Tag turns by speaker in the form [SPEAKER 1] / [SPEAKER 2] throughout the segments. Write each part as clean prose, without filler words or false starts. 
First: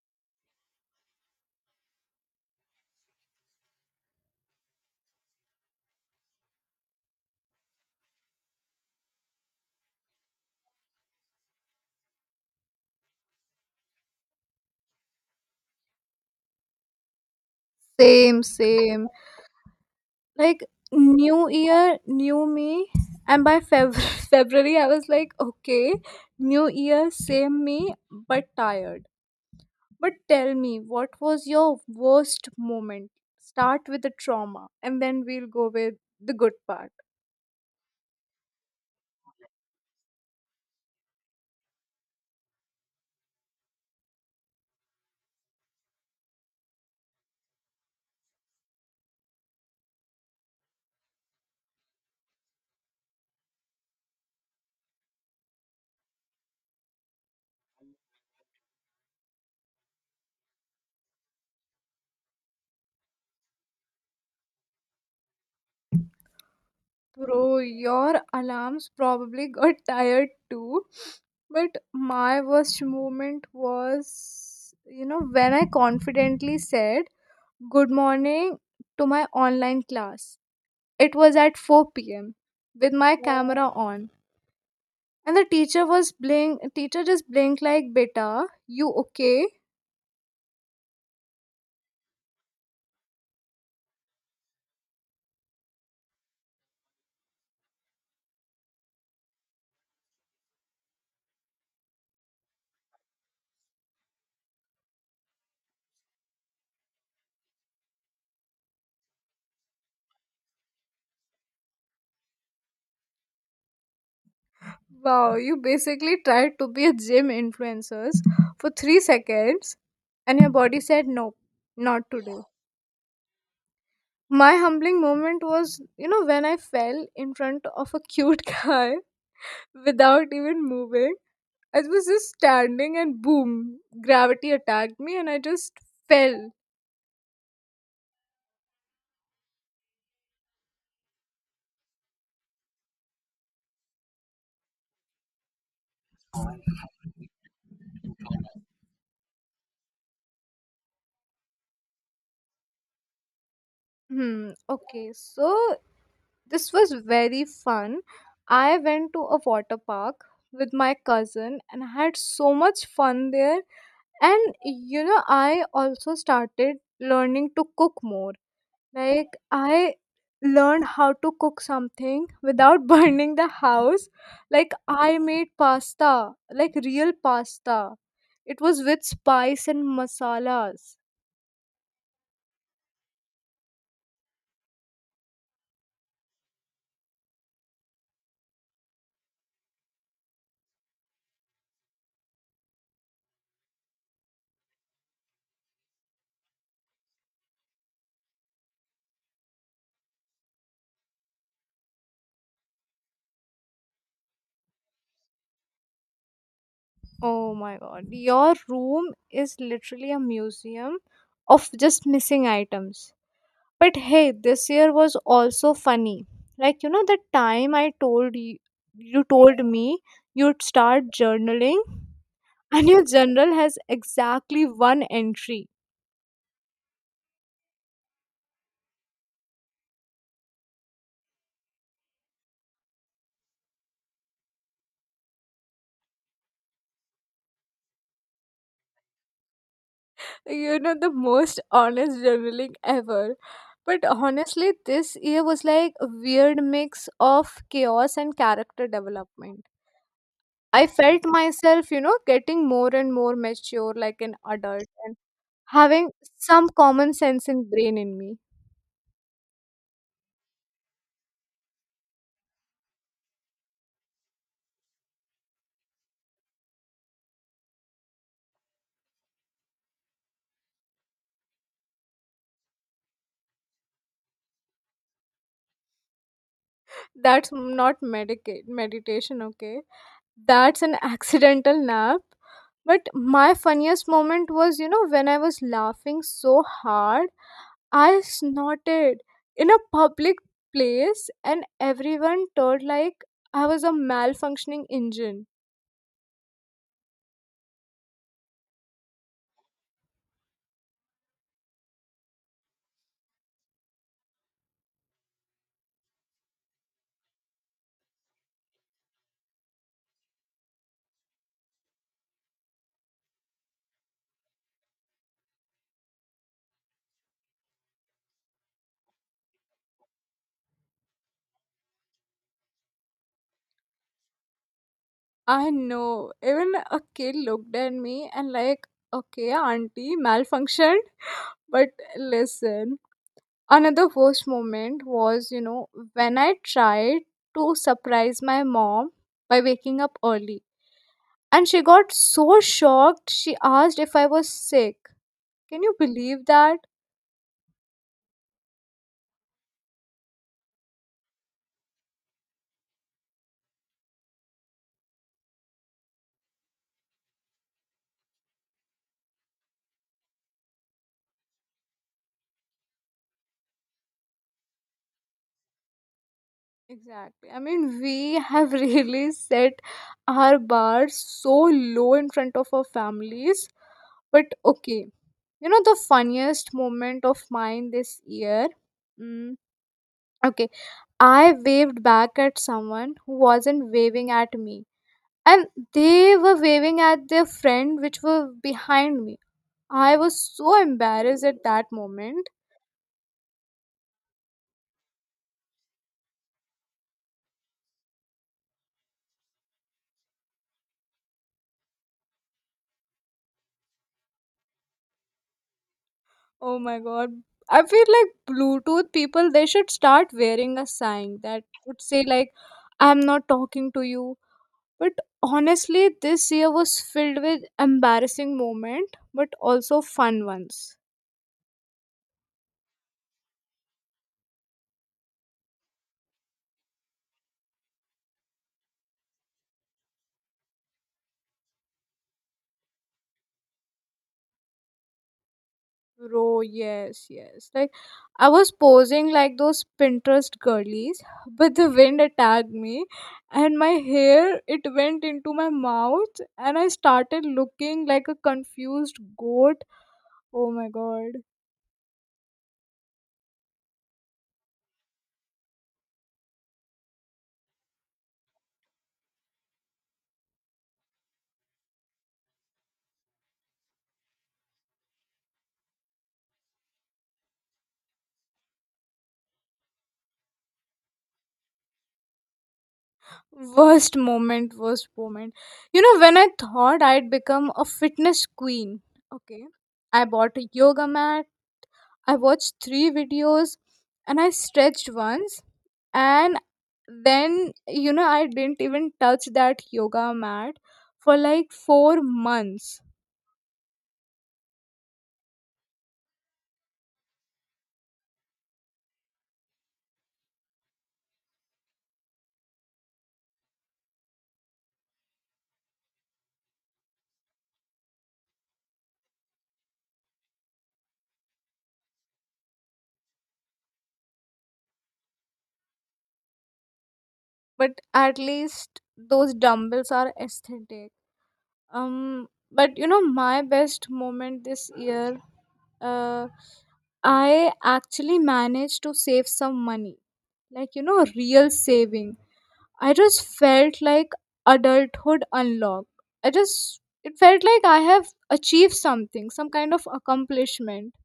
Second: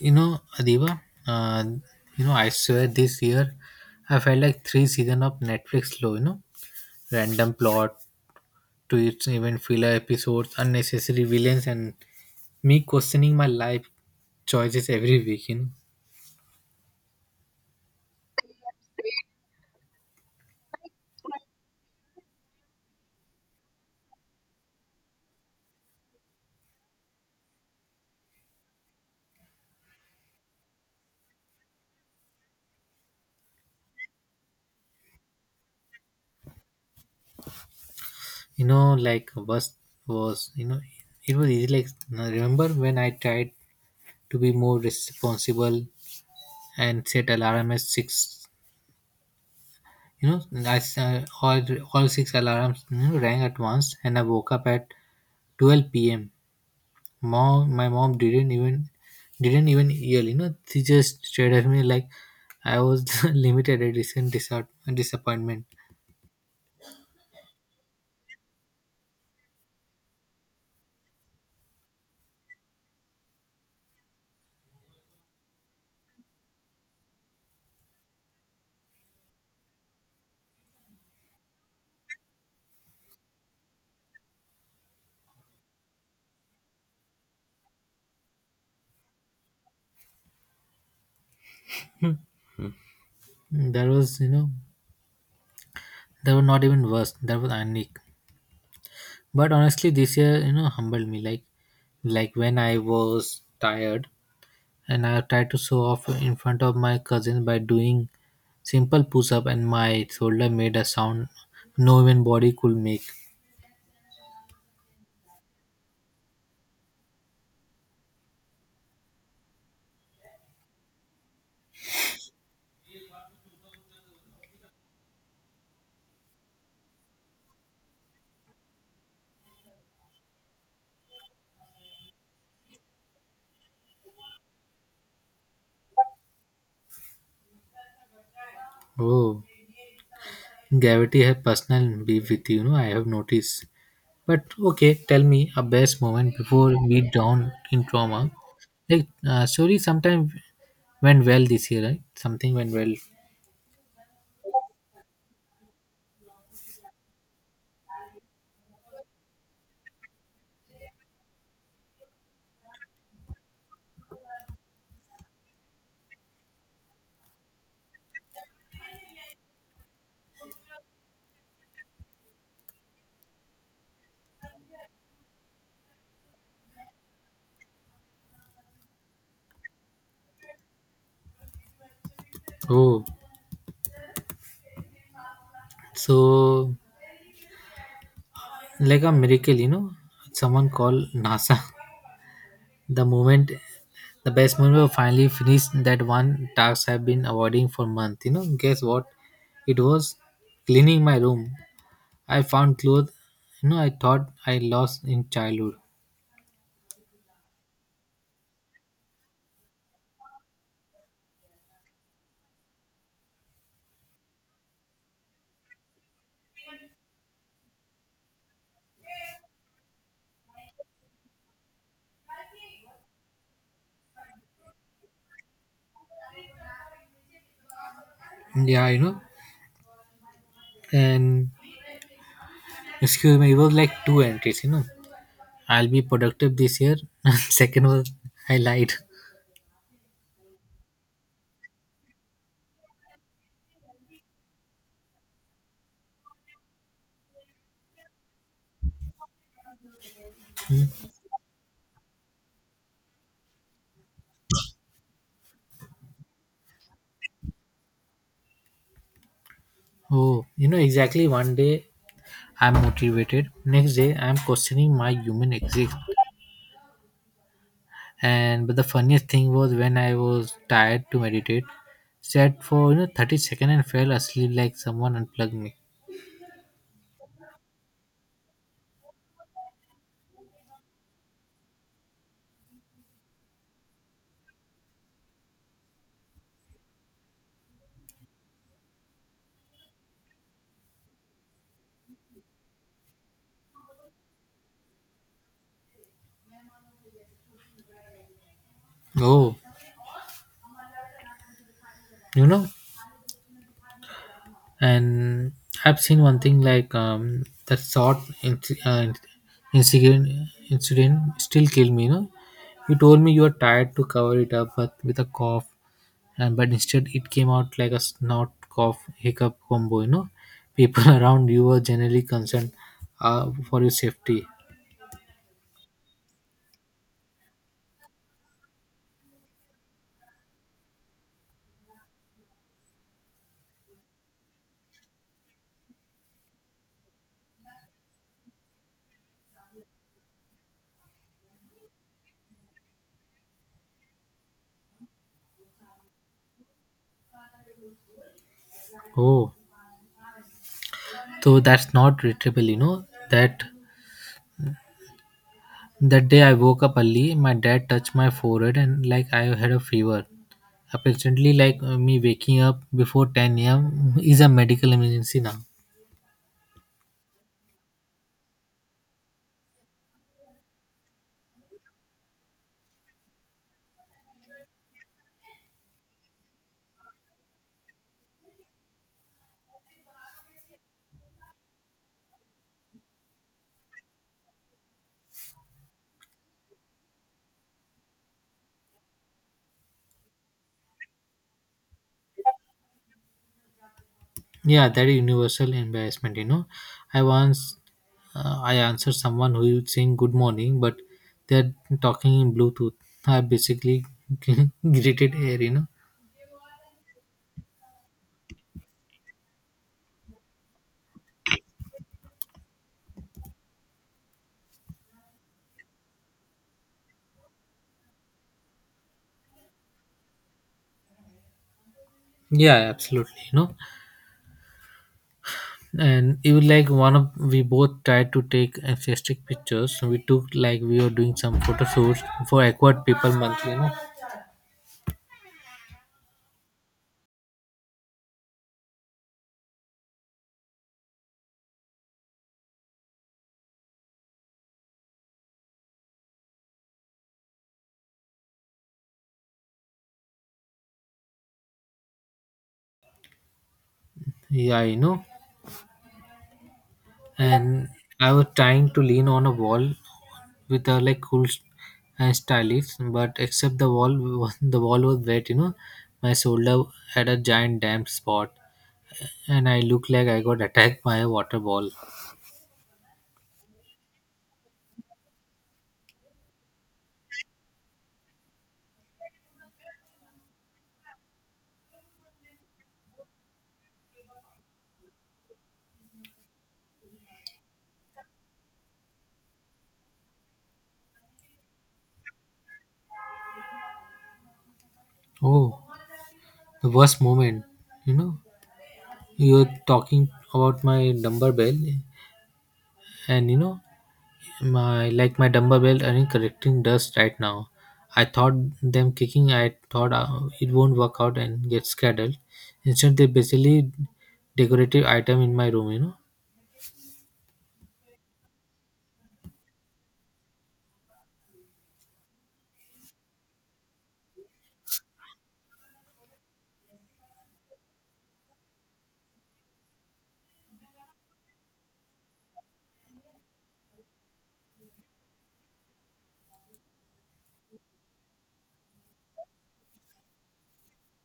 [SPEAKER 1] Adiba, uh, I swear this year I felt like three season of Netflix low, random plot twists, even filler episodes, unnecessary villains, and me questioning my life choices every week.
[SPEAKER 2] Same, same. Like new year, new me. And by Feb- February, I was like, okay, new year, same me, but tired. But tell me, what was your worst moment? Start with the trauma, and then we'll go with the good part.
[SPEAKER 1] Like worst was, it was easy. Like, no, remember when I tried to be more responsible and set alarm at 6, you know, I, s- uh, all, all six alarms rang at once, and I woke up at 12 p.m. mom my mom didn't even yell. She just stared at me like I was the limited edition disappointment.
[SPEAKER 2] Bro, your alarms probably got tired too. But my worst moment was, you know, when I confidently said, "Good morning" to my online class. It was at 4 p.m. with my camera on. And the teacher just blinked like, beta, you okay?
[SPEAKER 1] that was you know that was not even worse. That was ironic. But honestly this year humbled me. Like when I was tired and I tried to show off in front of my cousin by doing simple push-up, and my shoulder made a sound no human body could make.
[SPEAKER 2] Wow, you basically tried to be a gym influencers for 3 seconds and your body said no, not today. My humbling moment was, you know, when I fell in front of a cute guy without even moving. I was just standing and boom, gravity attacked me and I just fell.
[SPEAKER 1] Oh, gravity has personal beef with you. You know I have noticed. But okay, tell me a best moment before we down in trauma. Like story sometime went well this year, right? Something went well.
[SPEAKER 2] Hmm. Okay. So this was very fun. I went to a water park with my cousin and I had so much fun there. And you know, I also started learning to cook more. Like I learned how to cook something without burning the house. Like I made pasta, like real pasta. It was with spice and masalas.
[SPEAKER 1] Oh, so like a miracle. Someone called NASA. The moment, the best moment was finally finished that one task I've been avoiding for month. Guess what? It was cleaning my room. I found clothes. I thought I lost in childhood.
[SPEAKER 2] Oh my god. Your room is literally a museum of just missing items. But hey, this year was also funny. Like you know the time I told you you told me you'd start journaling and your journal has exactly one entry.
[SPEAKER 1] Yeah, and excuse me, it was like two entries. I'll be productive this year. Second was I lied.
[SPEAKER 2] You know, the most honest journaling ever. But honestly, this year was like a weird mix of chaos and character development. I felt myself, you know, getting more and more mature like an adult and having some common sense in brain in me.
[SPEAKER 1] Oh, exactly one day I'm motivated. Next day I'm questioning my human exist. And but the funniest thing was when I was tired to meditate, sat for 30 seconds and fell asleep like someone unplugged me.
[SPEAKER 2] That's not medicate meditation, okay? That's an accidental nap. But my funniest moment was, you know, when I was laughing so hard I snorted in a public place and everyone turned like I was a malfunctioning engine.
[SPEAKER 1] Oh, you know, and I've seen one thing like that short incident incident still killed me. You told me you were tired to cover it up but with a cough, and but instead it came out like a snot cough hiccup combo. People around you were generally concerned, for your safety.
[SPEAKER 2] I know. Even a kid looked at me and like, okay, auntie malfunctioned. But listen, another worst moment was, you know, when I tried to surprise my mom by waking up early. And she got so shocked, she asked if I was sick. Can you believe that?
[SPEAKER 1] Oh, so that's not retrievable. That That day I woke up early, my dad touched my forehead and like I had a fever. Apparently, like me waking up before 10 a.m. is a medical emergency now.
[SPEAKER 2] Exactly. I mean, we have really set our bars so low in front of our families. But okay, you know, the funniest moment of mine this year. Mm, okay, I waved back at someone who wasn't waving at me, and they were waving at their friend, which were behind me. I was so embarrassed at that moment.
[SPEAKER 1] Yeah, that is universal embarrassment. I once I answered someone who is saying good morning, but they're talking in Bluetooth. I basically greeted air.
[SPEAKER 2] Oh my god. I feel like Bluetooth people, they should start wearing a sign that would say like, I'm not talking to you. But honestly, this year was filled with embarrassing moment but also fun ones.
[SPEAKER 1] Yeah, absolutely. And even like one of we both tried to take enthusiastic pictures, so we took like we were doing some photo shoots for awkward people month.
[SPEAKER 2] Bro, yes, yes. Like I was posing like those Pinterest girlies, but the wind attacked me and my hair it went into my mouth and I started looking like a confused goat. Oh my god.
[SPEAKER 1] Yeah, and I was trying to lean on a wall with a like cool and stylish, but except the wall was- the wall was wet. My shoulder had a giant damp spot, and I looked like I got attacked by a water ball.
[SPEAKER 2] Worst moment, worst moment. You know, when I thought I'd become a fitness queen, okay, I bought a yoga mat, I watched three videos, and I stretched once, and then, you know, I didn't even touch that yoga mat for like 4 months.
[SPEAKER 1] Oh, the worst moment. you know you're talking about my number bell. And my dumbbell are in collecting dust right now. I thought them kicking i thought uh, it won't work out and get scattered. Instead they basically decorative item in my room.
[SPEAKER 2] But at least those dumbbells are aesthetic. But you know, my best moment this year. uh, I actually managed to save some money, like, you know, real saving. I just felt like adulthood unlocked. I just It felt like I have achieved something, some kind of accomplishment.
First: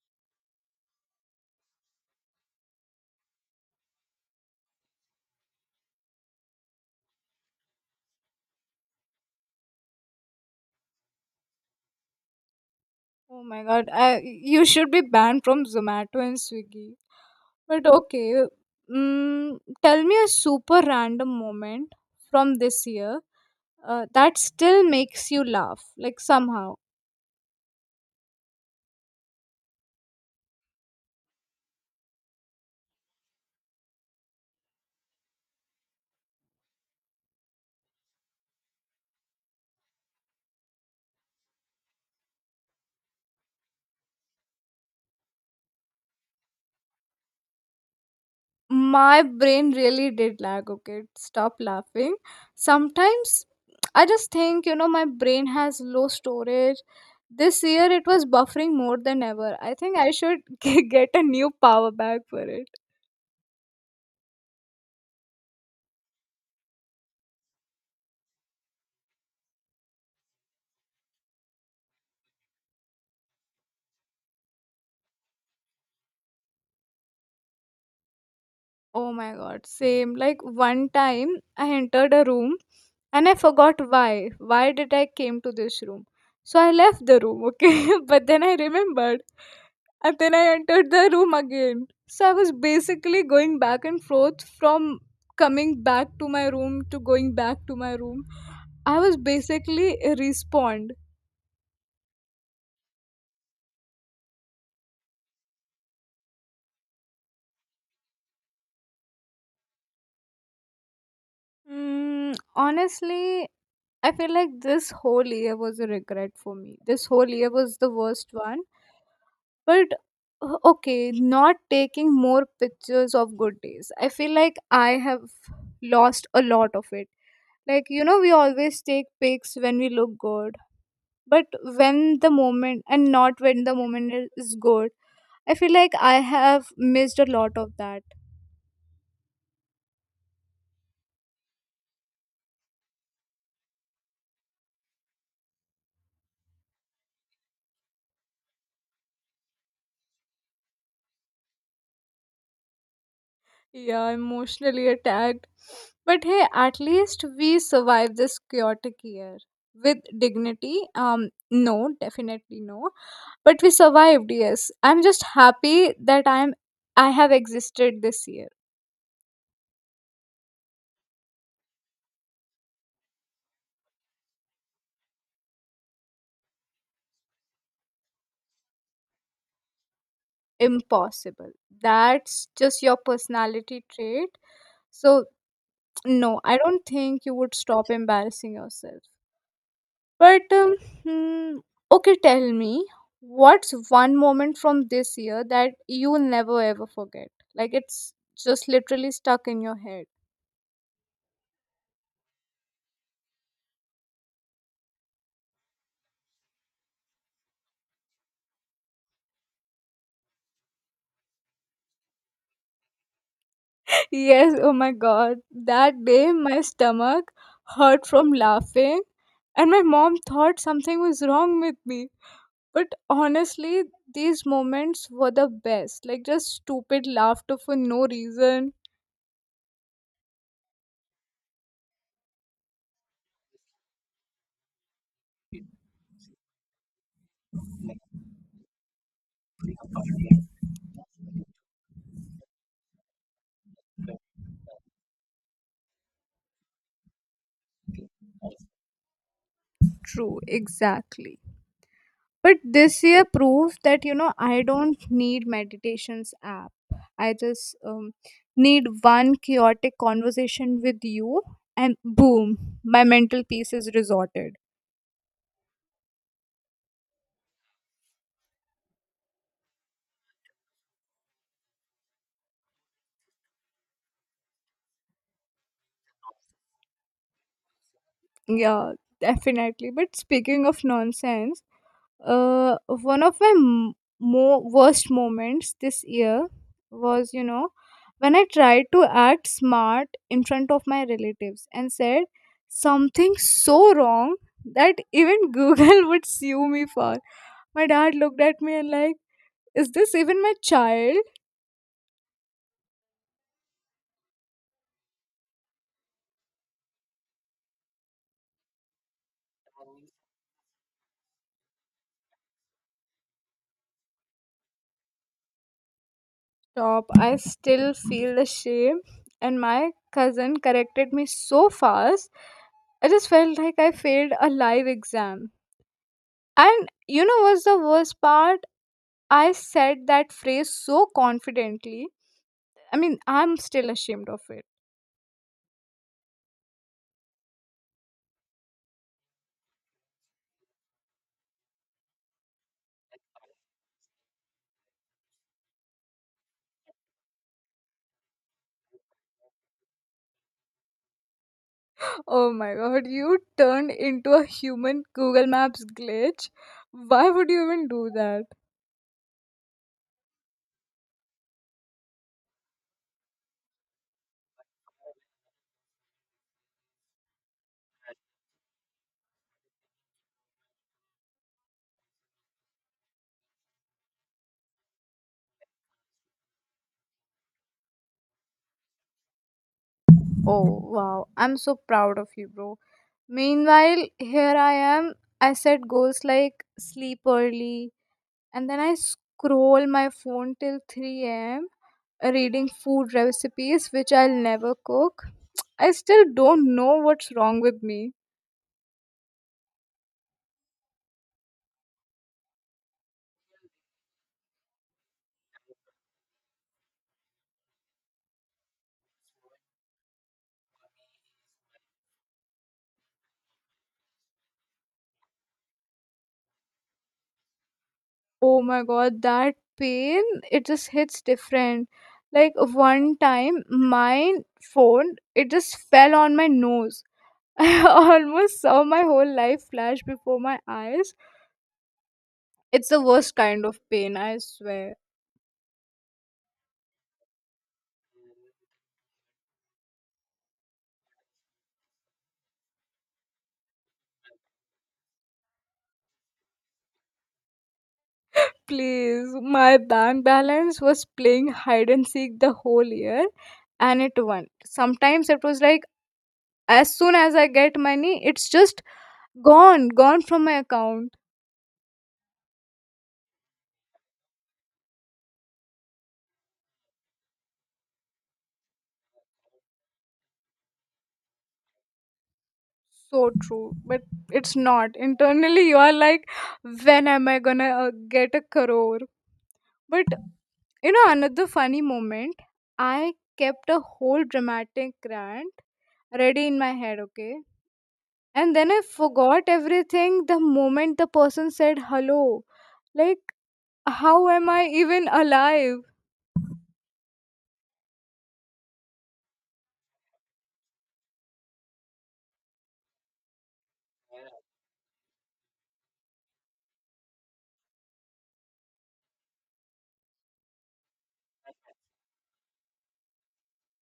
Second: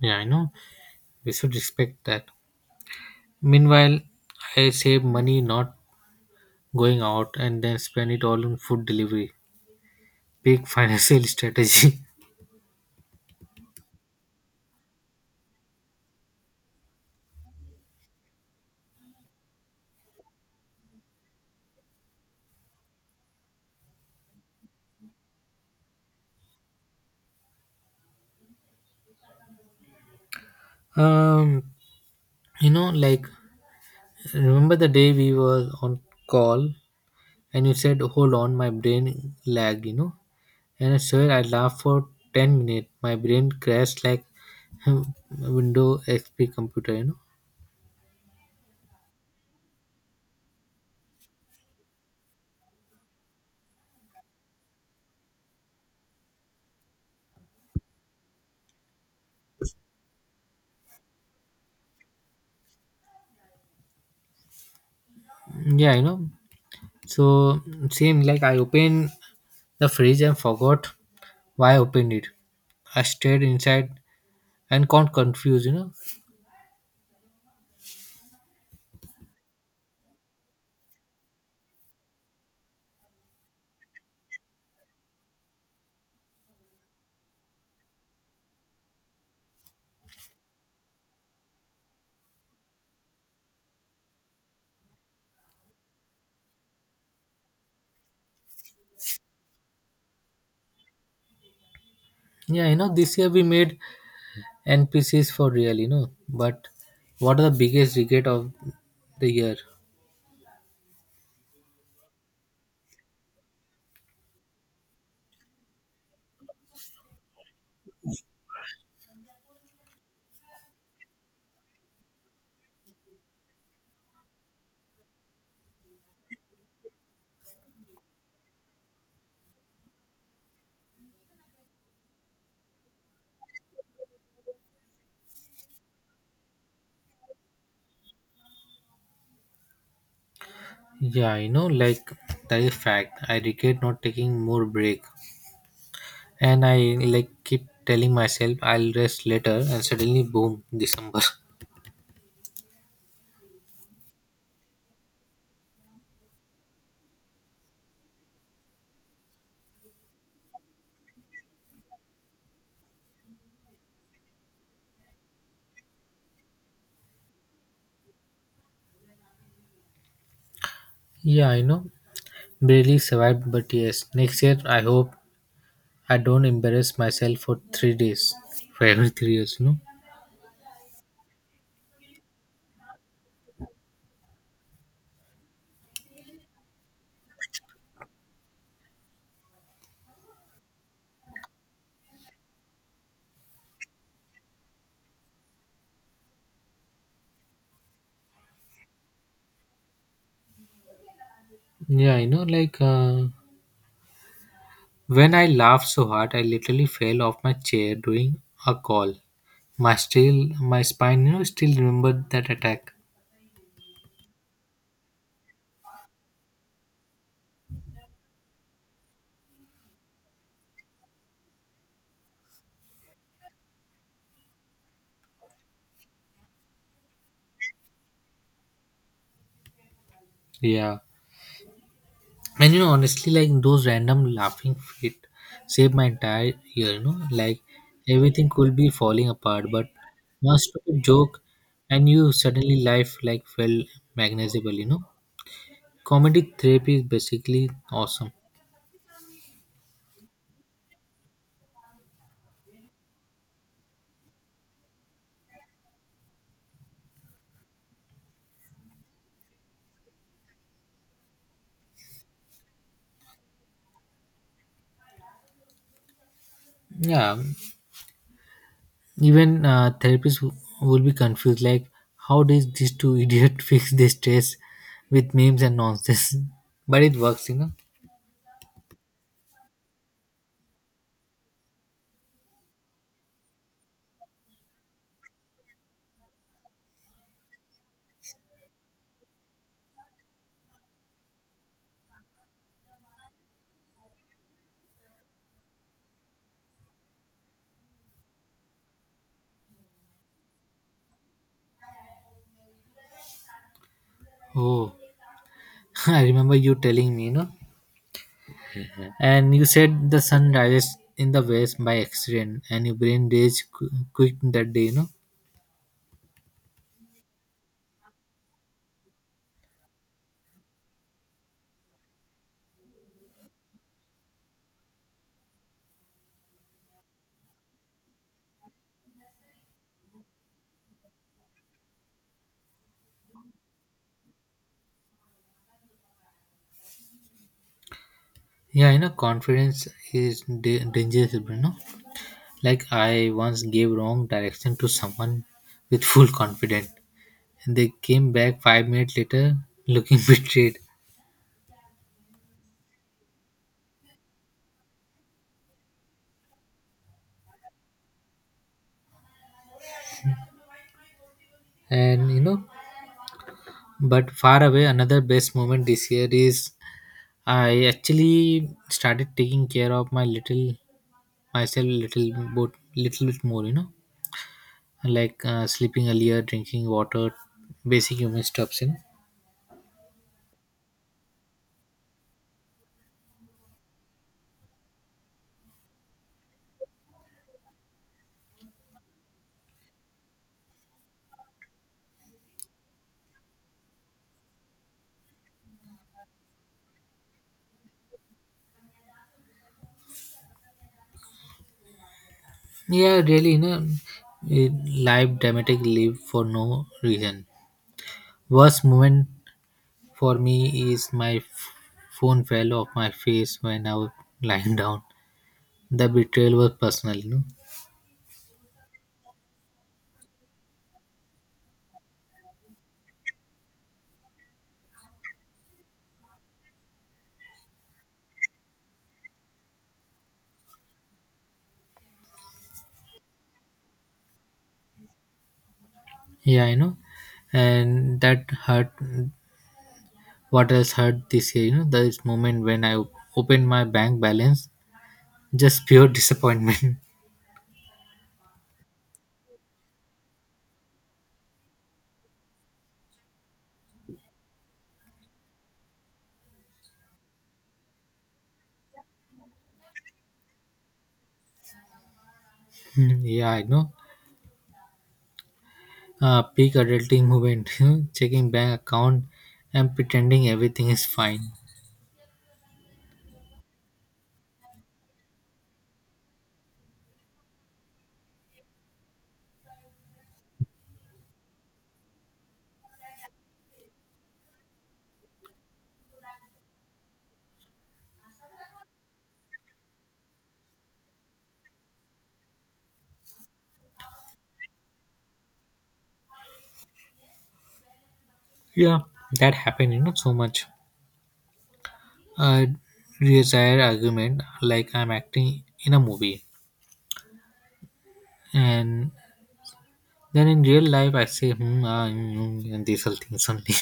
[SPEAKER 1] Yeah, I know, we should respect that. Meanwhile, I save money not going out and then spend it all on food delivery, big financial strategy.
[SPEAKER 2] Oh my god, you should be banned from Zomato and Swiggy. But okay, mm, tell me a super random moment from this year that still makes you laugh, like somehow.
[SPEAKER 1] um like remember the day we were on call, and you said hold on my brain lagged. And I swear I laughed for 10 minutes. My brain crashed like Windows XP computer.
[SPEAKER 2] My brain really did lag, okay? Stop laughing. Sometimes I just think, you know, my brain has low storage. This year it was buffering more than ever. I think I should get a new power bank for it.
[SPEAKER 1] Yeah, so same, like I opened the fridge and forgot why I opened it. I stayed inside and got confused.
[SPEAKER 2] Oh my god, same. Like one time I entered a room and I forgot why. Why did I came to this room? So I left the room, okay? But then I remembered and then I entered the room again. So I was basically going back and forth from coming back to my room to going back to my room. I was basically respond.
[SPEAKER 1] Yeah, this year we made NPCs for real. But what are the biggest regret of the year?
[SPEAKER 2] Honestly, I feel like this whole year was a regret for me. This whole year was the worst one. But okay, not taking more pictures of good days. I feel like I have lost a lot of it. Like, you know, we always take pics when we look good, but when the moment and not when the moment is good, I feel like I have missed a lot of that.
[SPEAKER 1] Yeah, like that is fact. I regret not taking more break, and I like keep telling myself I'll rest later, and suddenly, boom, December.
[SPEAKER 2] Yeah, emotionally attacked. But hey, at least we survived this chaotic year with dignity. No, definitely no. But we survived, yes. I'm just happy that I have existed this year.
[SPEAKER 1] Yeah, barely survived, but yes, next year I hope I don't embarrass myself for 3 days, for every three years.
[SPEAKER 2] Impossible. That's just your personality trait. So no, I don't think you would stop embarrassing yourself. But hmm, okay, tell me, what's one moment from this year that you'll never ever forget? Like it's just literally stuck in your head.
[SPEAKER 1] Yeah, like when I laughed so hard, I literally fell off my chair during a call. My spine, still remembered that attack.
[SPEAKER 2] Yes, oh my god. That day my stomach hurt from laughing and my mom thought something was wrong with me. But honestly, these moments were the best. Like just stupid laughter for no reason.
[SPEAKER 1] Yeah. And honestly, like those random laughing fit saved my entire year, like everything could be falling apart, but one stupid joke and you suddenly life like felt magnetizable. Comedy therapy is basically awesome.
[SPEAKER 2] True, exactly. But this year proves that, you know, I don't need meditations app. I just need one chaotic conversation with you and boom, my mental peace is resorted.
[SPEAKER 1] Yeah, even therapists will be confused like, how did these two idiots fix their stress with memes and nonsense? But it works.
[SPEAKER 2] Yeah, definitely. But speaking of nonsense, one of my worst moments this year was, you know, when I tried to act smart in front of my relatives and said something so wrong that even Google would sue me for. My dad looked at me and like, is this even my child?
[SPEAKER 1] Oh, I remember you telling me, and you said the sun rises in the west by accident, and your brain days quick that day.
[SPEAKER 2] Stop. I still feel the shame. And my cousin corrected me so fast. I just felt like I failed a live exam. And you know what's the worst part? I said that phrase so confidently. I mean, I'm still ashamed of it.
[SPEAKER 1] Yeah, confidence is dangerous. Like I once gave wrong direction to someone with full confidence, and they came back 5 minutes later looking betrayed.
[SPEAKER 2] Oh my god, you turned into a human Google Maps glitch. Why would you even do that?
[SPEAKER 1] And but far away, another best moment this year is I actually started taking care of my little myself little, but little bit more. Like sleeping earlier, drinking water, basic human stuffs. You know?
[SPEAKER 2] Oh wow, I'm so proud of you, bro. Meanwhile, here I am. I set goals like sleep early, and then I scroll my phone till 3 a.m., reading food recipes which I'll never cook. I still don't know what's wrong with me.
[SPEAKER 1] Yeah, really, life dramatic live for no reason. Worst moment for me is my phone fell off my face when I was lying down. The betrayal was personal.
[SPEAKER 2] Oh my god, that pain, it just hits different. Like one time my phone it just fell on my nose. I almost saw my whole life flash before my eyes. It's the worst kind of pain, I swear.
[SPEAKER 1] Yeah, and that hurt. What else hurt this year? This moment when I opened my bank balance, just pure disappointment.
[SPEAKER 2] Please, my bank balance was playing hide and seek the whole year, and it won. Sometimes it was like as soon as I get money, it's just gone, gone from my account.
[SPEAKER 1] Yeah, I know. Peak adulting moment, checking bank account and pretending everything is fine.
[SPEAKER 2] So true. But it's not, internally you are like, when am I gonna get a crore. But you know, another funny moment, I kept a whole dramatic rant ready in my head, okay, and then I forgot everything the moment the person said hello. Like, how am I even alive?
[SPEAKER 1] Yeah, that happened, so much. A desire argument like I'm acting in a movie. And then in real life, I say, hmm, ah, mm, mm, and these are things only.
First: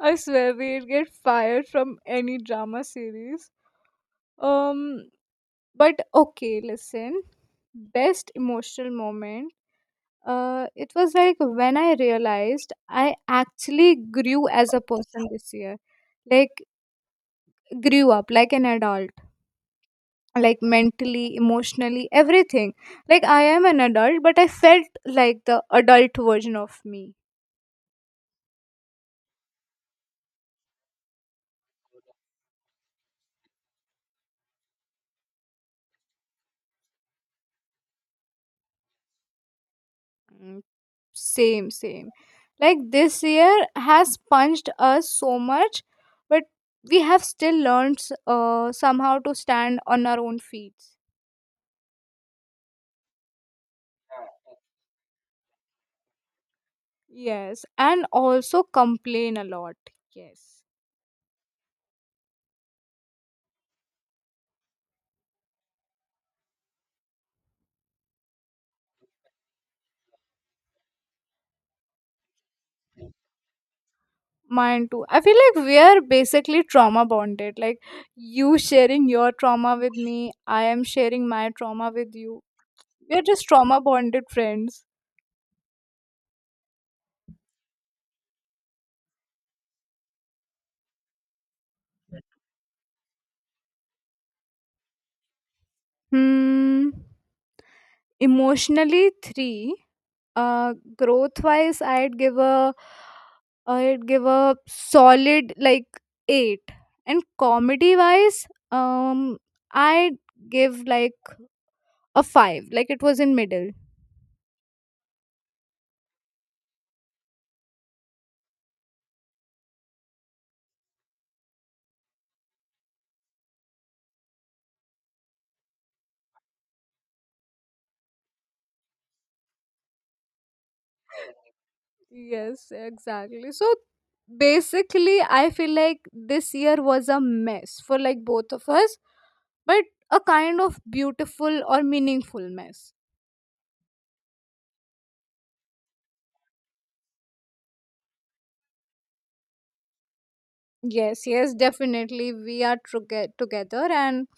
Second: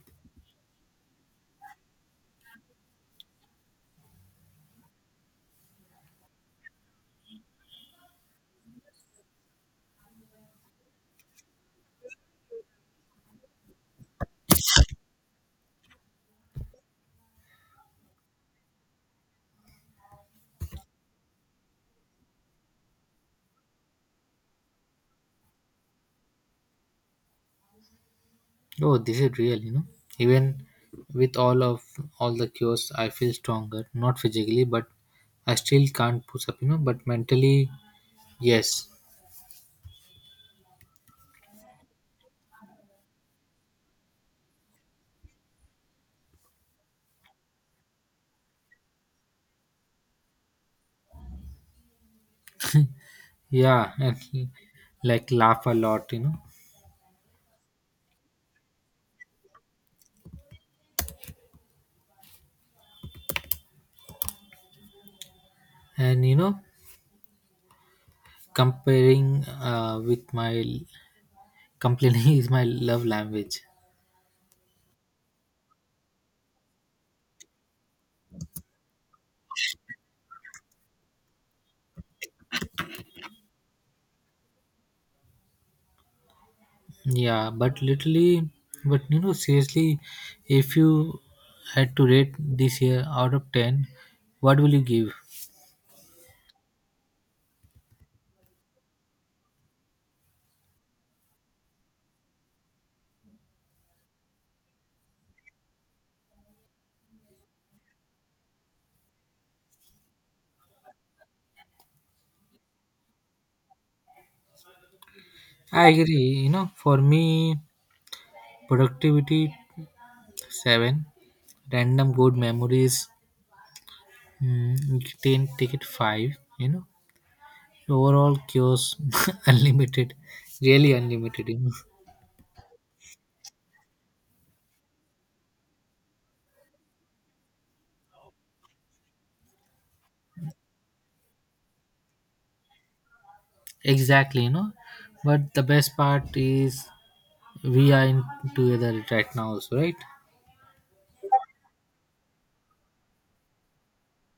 [SPEAKER 2] I swear we'd get fired from any drama series. um but okay, listen, best emotional moment. It was like when I realized I actually grew as a person this year, like grew up like an adult, like mentally, emotionally, everything. Like I am an adult, but I felt like the adult version of me.
[SPEAKER 1] Oh, this is real. Even with all the cures, I feel stronger, not physically, but I still can't push up, but mentally, yes.
[SPEAKER 2] Mm, same, same. Like this year has punched us so much, but we have still learned somehow to stand on our own feet.
[SPEAKER 1] Yeah, and he, like laugh a lot.
[SPEAKER 2] Yes, and also complain a lot. Yes.
[SPEAKER 1] And comparing with my complaining is my love language.
[SPEAKER 2] Mine too. I feel like we are basically trauma bonded. Like you sharing your trauma with me, I am sharing my trauma with you. We are just trauma bonded friends.
[SPEAKER 1] Yeah, but literally, seriously, if you had to rate this year out of 10, what will you give?
[SPEAKER 2] Hmm. Emotionally, three. Growth wise, I'd give a solid like eight. And comedy wise, I'd give like a five. Like it was in middle.
[SPEAKER 1] I agree, for me, productivity 7, random good memories, you can take it 5, you know, overall cures unlimited really unlimited.
[SPEAKER 2] Yes, exactly. So basically, I feel like this year was a mess for like both of us, but a kind of beautiful or meaningful mess.
[SPEAKER 1] Exactly. But the best part is we are in together right now, also right?
[SPEAKER 2] Yes, yes, definitely. We are together, and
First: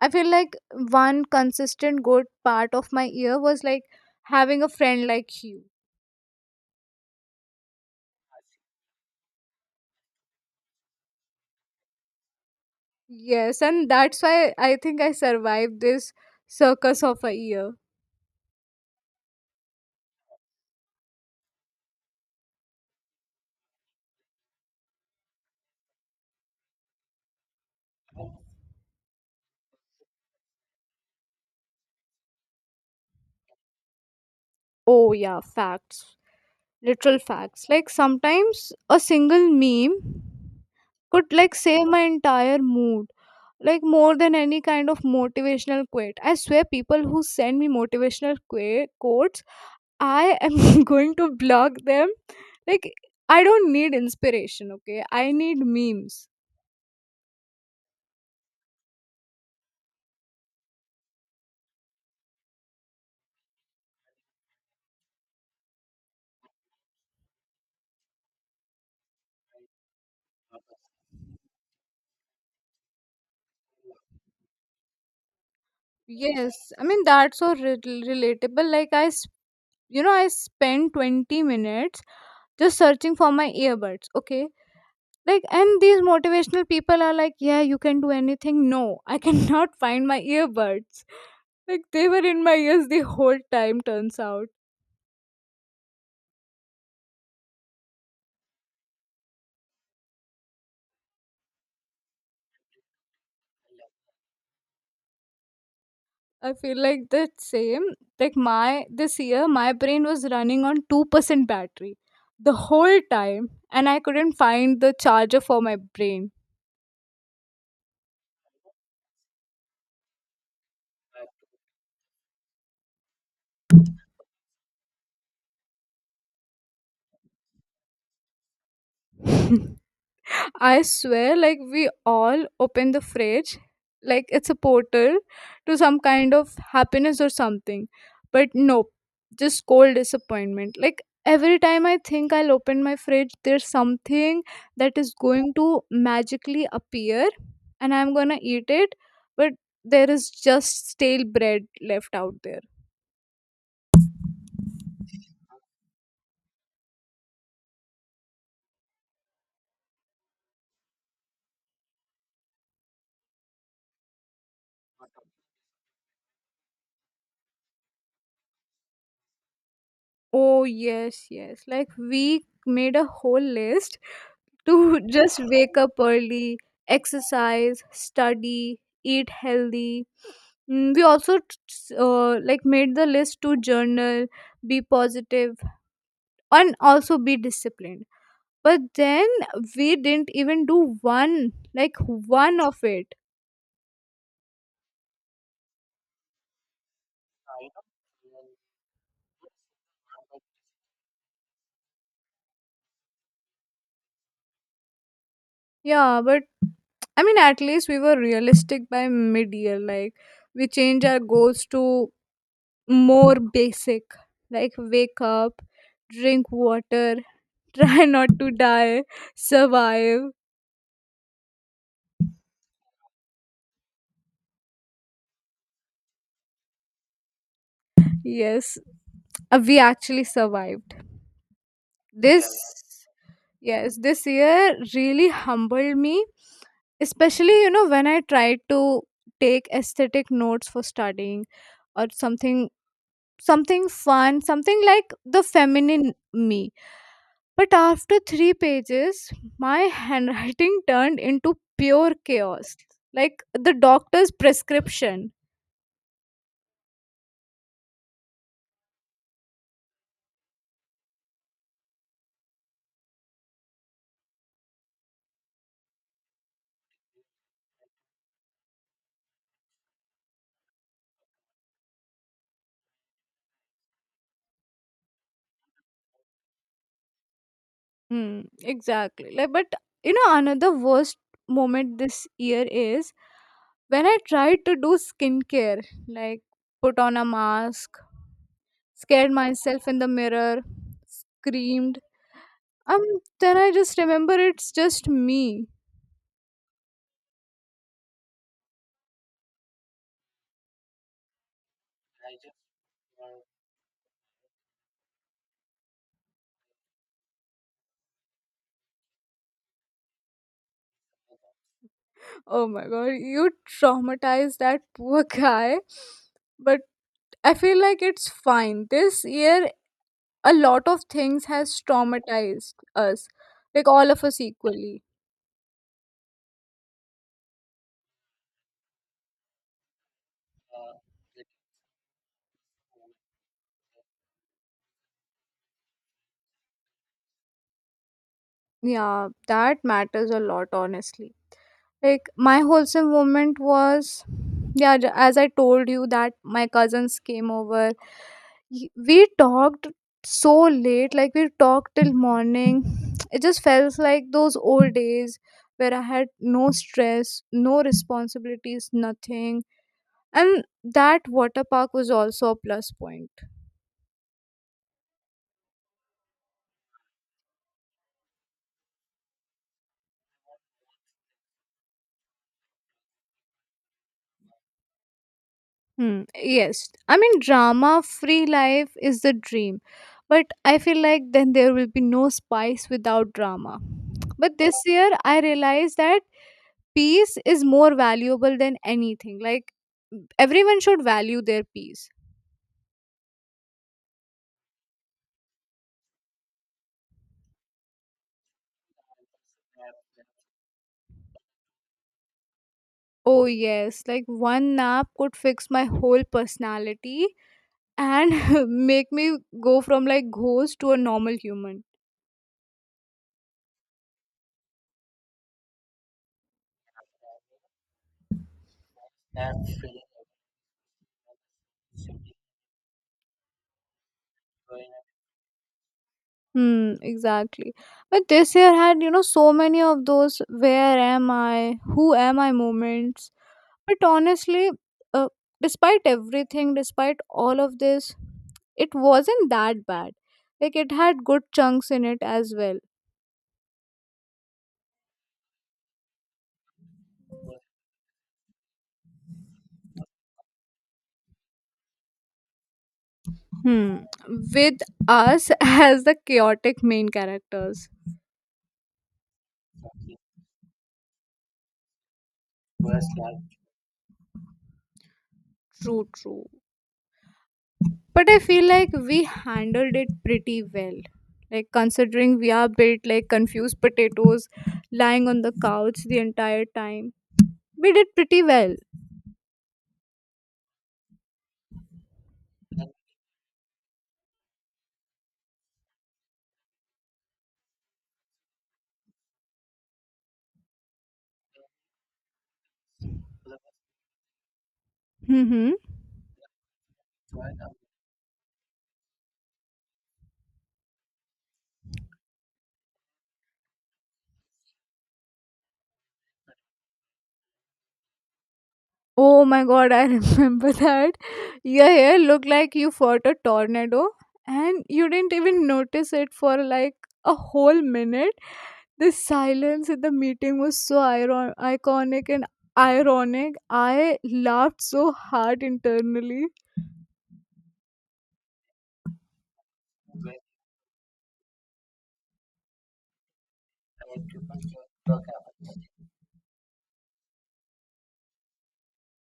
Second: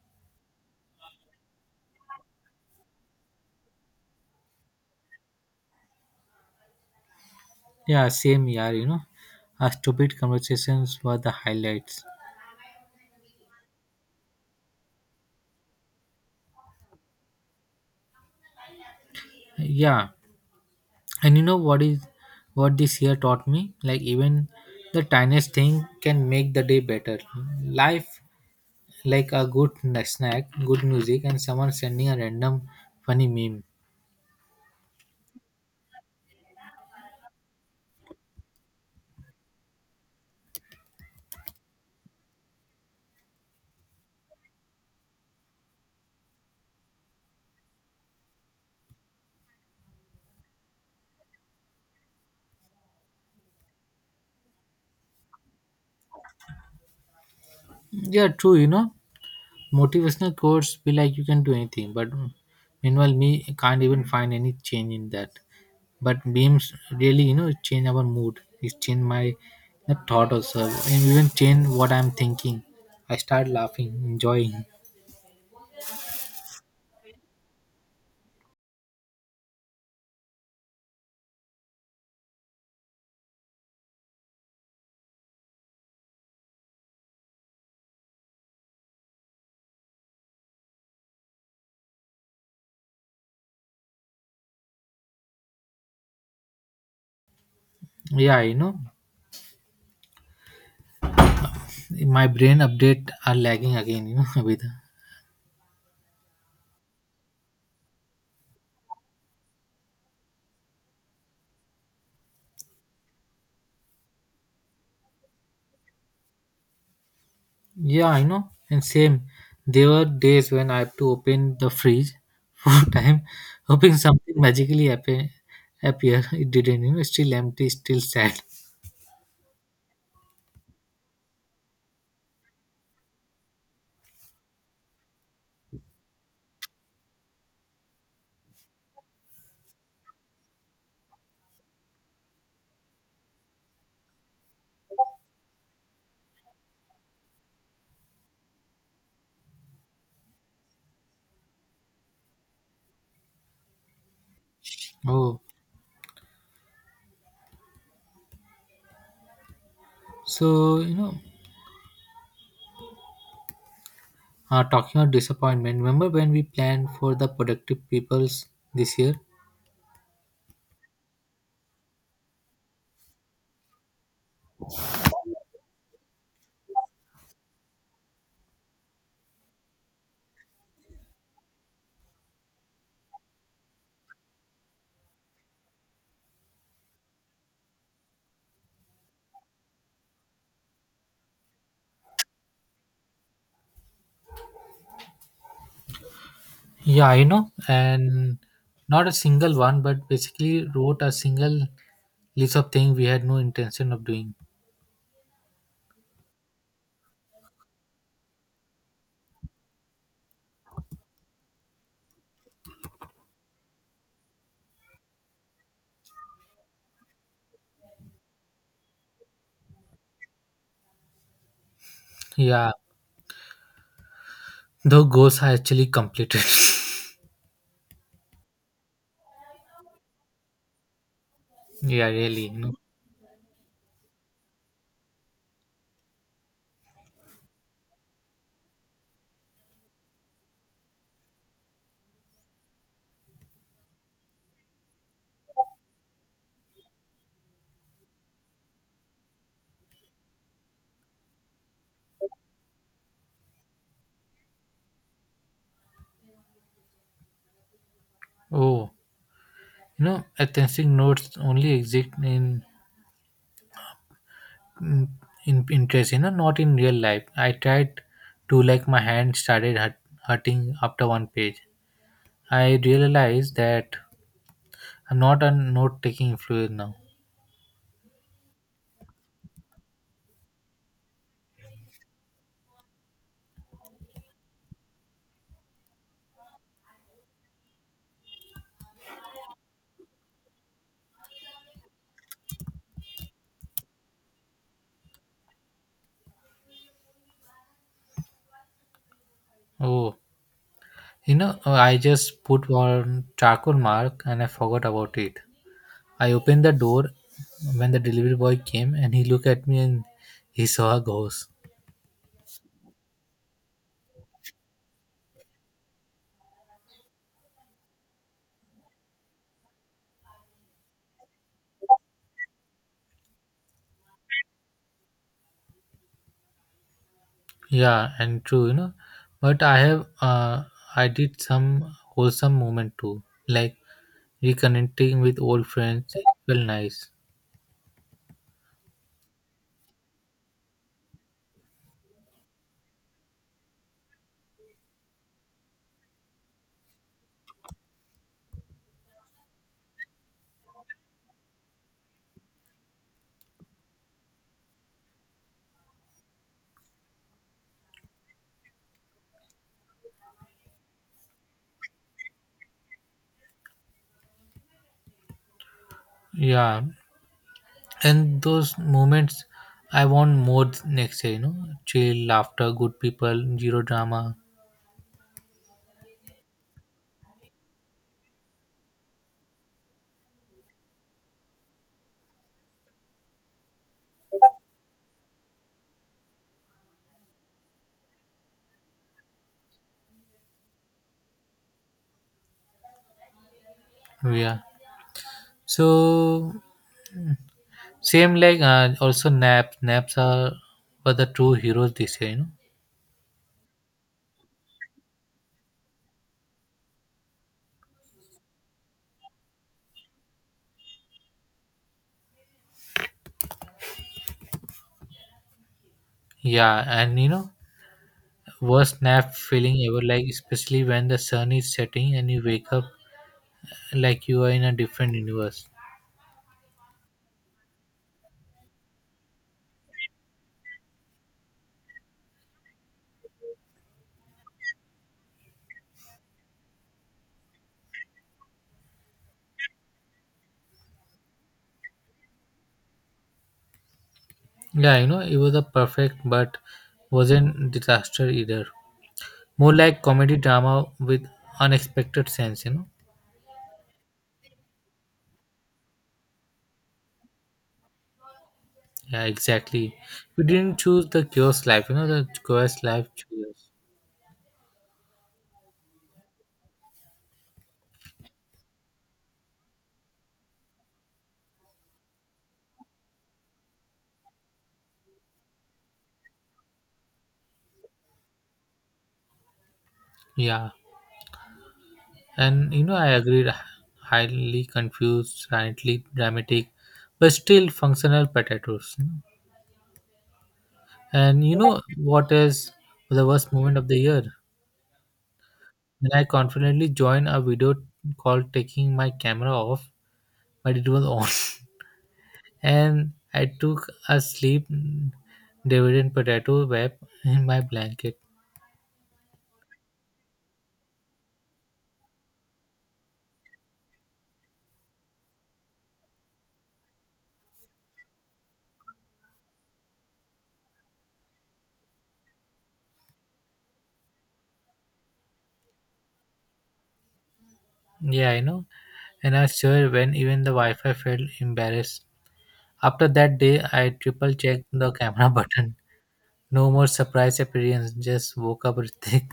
[SPEAKER 2] I feel like one consistent good part of my year was like having a friend like you.
[SPEAKER 1] Yeah, same year. Our stupid conversations were the highlights.
[SPEAKER 2] Yes, and that's why I think I survived this circus of a year.
[SPEAKER 1] Yeah. And what this year taught me, like even the tiniest thing can make the day better. Life like a good snack, good music, and someone sending a random funny meme.
[SPEAKER 2] Oh, yeah, facts. Literal facts. Like sometimes a single meme could like save my entire mood, like more than any kind of motivational quote. I swear, people who send me motivational quotes, I am going to block them. Like, I don't need inspiration, okay? I need memes.
[SPEAKER 1] Yeah, true. Motivational quotes be like you can do anything, but meanwhile me can't even find any change in that. But memes really, change our mood. It change my the thought also, and even change what I'm thinking. I start laughing enjoying.
[SPEAKER 2] Yes, I mean, that's so relatable. Like I spend 20 minutes just searching for my earbuds, okay? Like, and these motivational people are like, yeah, you can do anything. No, I cannot find my earbuds. Like, they were in my ears the whole time, turns out.
[SPEAKER 1] Yeah, my brain update are lagging again. With.
[SPEAKER 2] I feel like the same. Like, my this year my brain was running on 2% battery the whole time, and I couldn't find the charger for my
[SPEAKER 1] Yeah, I know, and same, there were days when I have to open the fridge for time, hoping something magically happen appear. It didn't, still empty, still sad.
[SPEAKER 2] brain. I swear, like we all open the fridge like it's a portal to some kind of happiness or something. But nope, just cold disappointment. Like every time I think I'll open my fridge, there's something that is going to magically appear and I'm gonna eat it, but there is just stale bread left out there.
[SPEAKER 1] Oh, so talking about disappointment. Remember when we planned for the productive peoples this year?
[SPEAKER 2] Oh, yes, yes. Like we made a whole list to just wake up early, exercise, study, eat healthy. Mm, we also like made the list to journal, be positive, and also be disciplined. But then we didn't even do one, like one of it.
[SPEAKER 1] Yeah, and not a single one, but basically wrote a single list of things we had no intention of doing.
[SPEAKER 2] Yeah, but I mean, at least we were realistic by mid year. Like, we changed our goals to more basic, like wake up, drink water, try not to die, survive.
[SPEAKER 1] Yeah, the goals are actually completed.
[SPEAKER 2] Yes, we actually survived.
[SPEAKER 1] Yeah,
[SPEAKER 2] This,
[SPEAKER 1] really.
[SPEAKER 2] yes, this year really humbled me, especially, you know, when I tried to take aesthetic notes for studying or something, something fun, something like the feminine me, but after 3 pages my handwriting turned into pure chaos, like the doctor's prescription.
[SPEAKER 1] Oh, authentic notes only exist in in interest. Not in real life. I tried to like my hand started hurting after one page. I realized that I'm not a note taking fluid now.
[SPEAKER 2] Hmm, exactly. Like, but you know, another worst moment this year is when I tried to do skincare, like put on a mask, scared myself in the mirror, screamed. Um, then I just remember it's just me.
[SPEAKER 1] Oh, oh, I just put one charcoal mark and I forgot about it. I opened the door when the delivery boy came and he looked at me and he saw a ghost.
[SPEAKER 2] Oh my god, you traumatized that poor guy. But I feel like it's fine. This year a lot of things has traumatized us, like all of us equally.
[SPEAKER 1] Yeah, and true. But I did some wholesome moment too, like reconnecting with old friends. It felt nice.
[SPEAKER 2] Yeah, that matters a lot, honestly. Like, my wholesome moment was, yeah, as I told you, that my cousins came over. We talked so late, like, we talked till morning. It just felt like those old days where I had no stress, no responsibilities, nothing. And that water park was also a plus point.
[SPEAKER 1] Yeah, and those moments I want more next year. Chill laughter, good people, zero drama.
[SPEAKER 2] Hmm. Yes. I mean, drama free life is the dream. But I feel like then there will be no spice without drama. But this year, I realized that peace is more valuable than anything. Like, everyone should value their peace.
[SPEAKER 1] Yeah, so same, like also naps naps are were the true heroes this year.
[SPEAKER 2] Oh, yes. Like, one nap could fix my whole personality and make me go from like ghost to a normal human.
[SPEAKER 1] Yeah, and worst nap feeling ever, like especially when the sun is setting and you wake up like you are in a different universe.
[SPEAKER 2] Hmm, exactly. But this year had, you know, so many of those where am I, who am I moments. But honestly, uh, despite everything, despite all of this, it wasn't that bad. Like it had good chunks in it as well.
[SPEAKER 1] Yeah, it was a perfect, but wasn't disaster either, more like comedy drama with unexpected sense.
[SPEAKER 2] Hmm. With us as the chaotic main characters.
[SPEAKER 1] Yeah, exactly. We didn't choose the chaos life, the chaos life chooses.
[SPEAKER 2] True, true. But I feel like we handled it pretty well, like considering we are built like confused potatoes lying on the couch the entire time, we did pretty well.
[SPEAKER 1] Yeah. And I agreed highly confused, slightly dramatic, but still functional potatoes. And you know what is the worst moment of the year?
[SPEAKER 2] Mm-hmm.
[SPEAKER 1] When I confidently joined a video called taking my camera off, but it was on. And I took a sleep dividend potato wrap in my blanket.
[SPEAKER 2] Oh my god, I remember that. Your hair looked like you fought a tornado, and you didn't even notice it for like a whole minute. The silence in the meeting was so iconic and ironic. I laughed so hard internally.
[SPEAKER 1] Yeah, I know. And I swear when even the Wi-Fi felt embarrassed. After that day, I triple checked the camera button. No more surprise appearance. Just woke up Ritik.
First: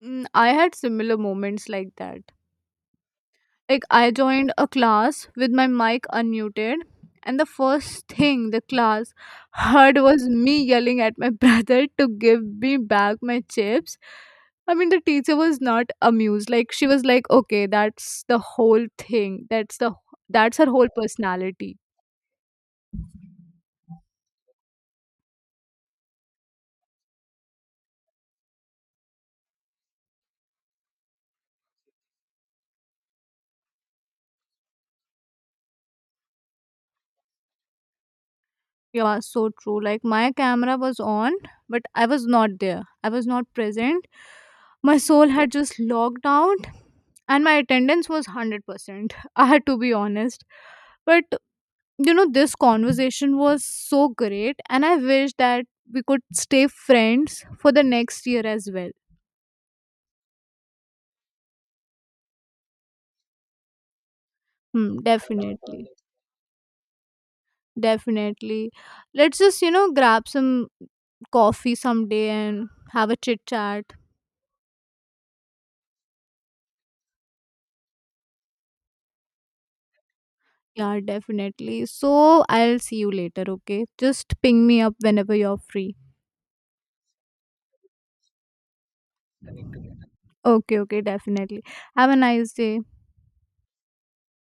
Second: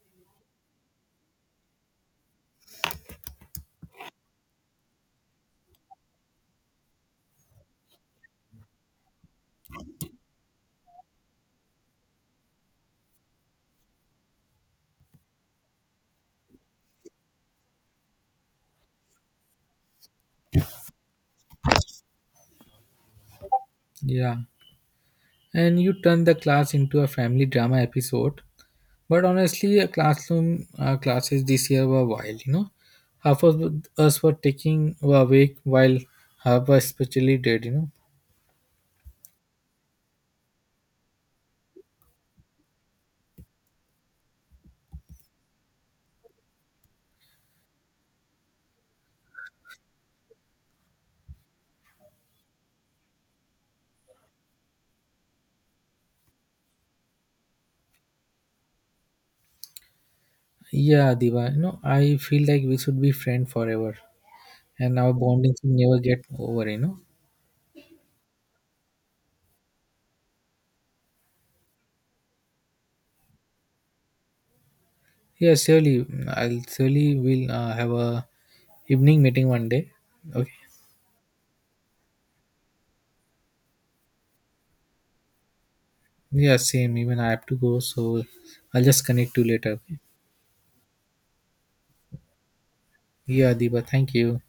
[SPEAKER 2] Mm, I had similar moments like that. Like I joined a class with my mic unmuted, and the first thing the class heard was me yelling at my brother to give me back my chips. I mean, the teacher was not amused. Like she was like, "Okay, that's the whole thing. That's the that's her whole personality."
[SPEAKER 1] Yeah. And you turn the class into a family drama episode. But honestly, classroom classes this year were wild, Half of us were awake while half were especially dead.
[SPEAKER 2] Yeah, so true. Like my camera was on, but I was not there. I was not present. My soul had just logged out, and my attendance was 100%. I had to be honest. But you know, this conversation was so great, and I wish that we could stay friends for the next year as well.
[SPEAKER 1] Yeah, Diva, I feel like we should be friends forever. And
[SPEAKER 2] Hmm,
[SPEAKER 1] our bonding should
[SPEAKER 2] definitely.
[SPEAKER 1] never get over.
[SPEAKER 2] Definitely. Let's just, you know, grab some coffee someday and have a chit chat.
[SPEAKER 1] Yeah, surely. I'll surely will have a evening meeting one day. Okay.
[SPEAKER 2] Yeah, definitely. So I'll see you later, okay? Just ping me up whenever you're free.
[SPEAKER 1] Yeah, same. Even I have to go, so I'll just connect you later. Okay?
[SPEAKER 2] Okay, okay, definitely. Have a nice day.
[SPEAKER 1] Yeah, Diba. Thank you.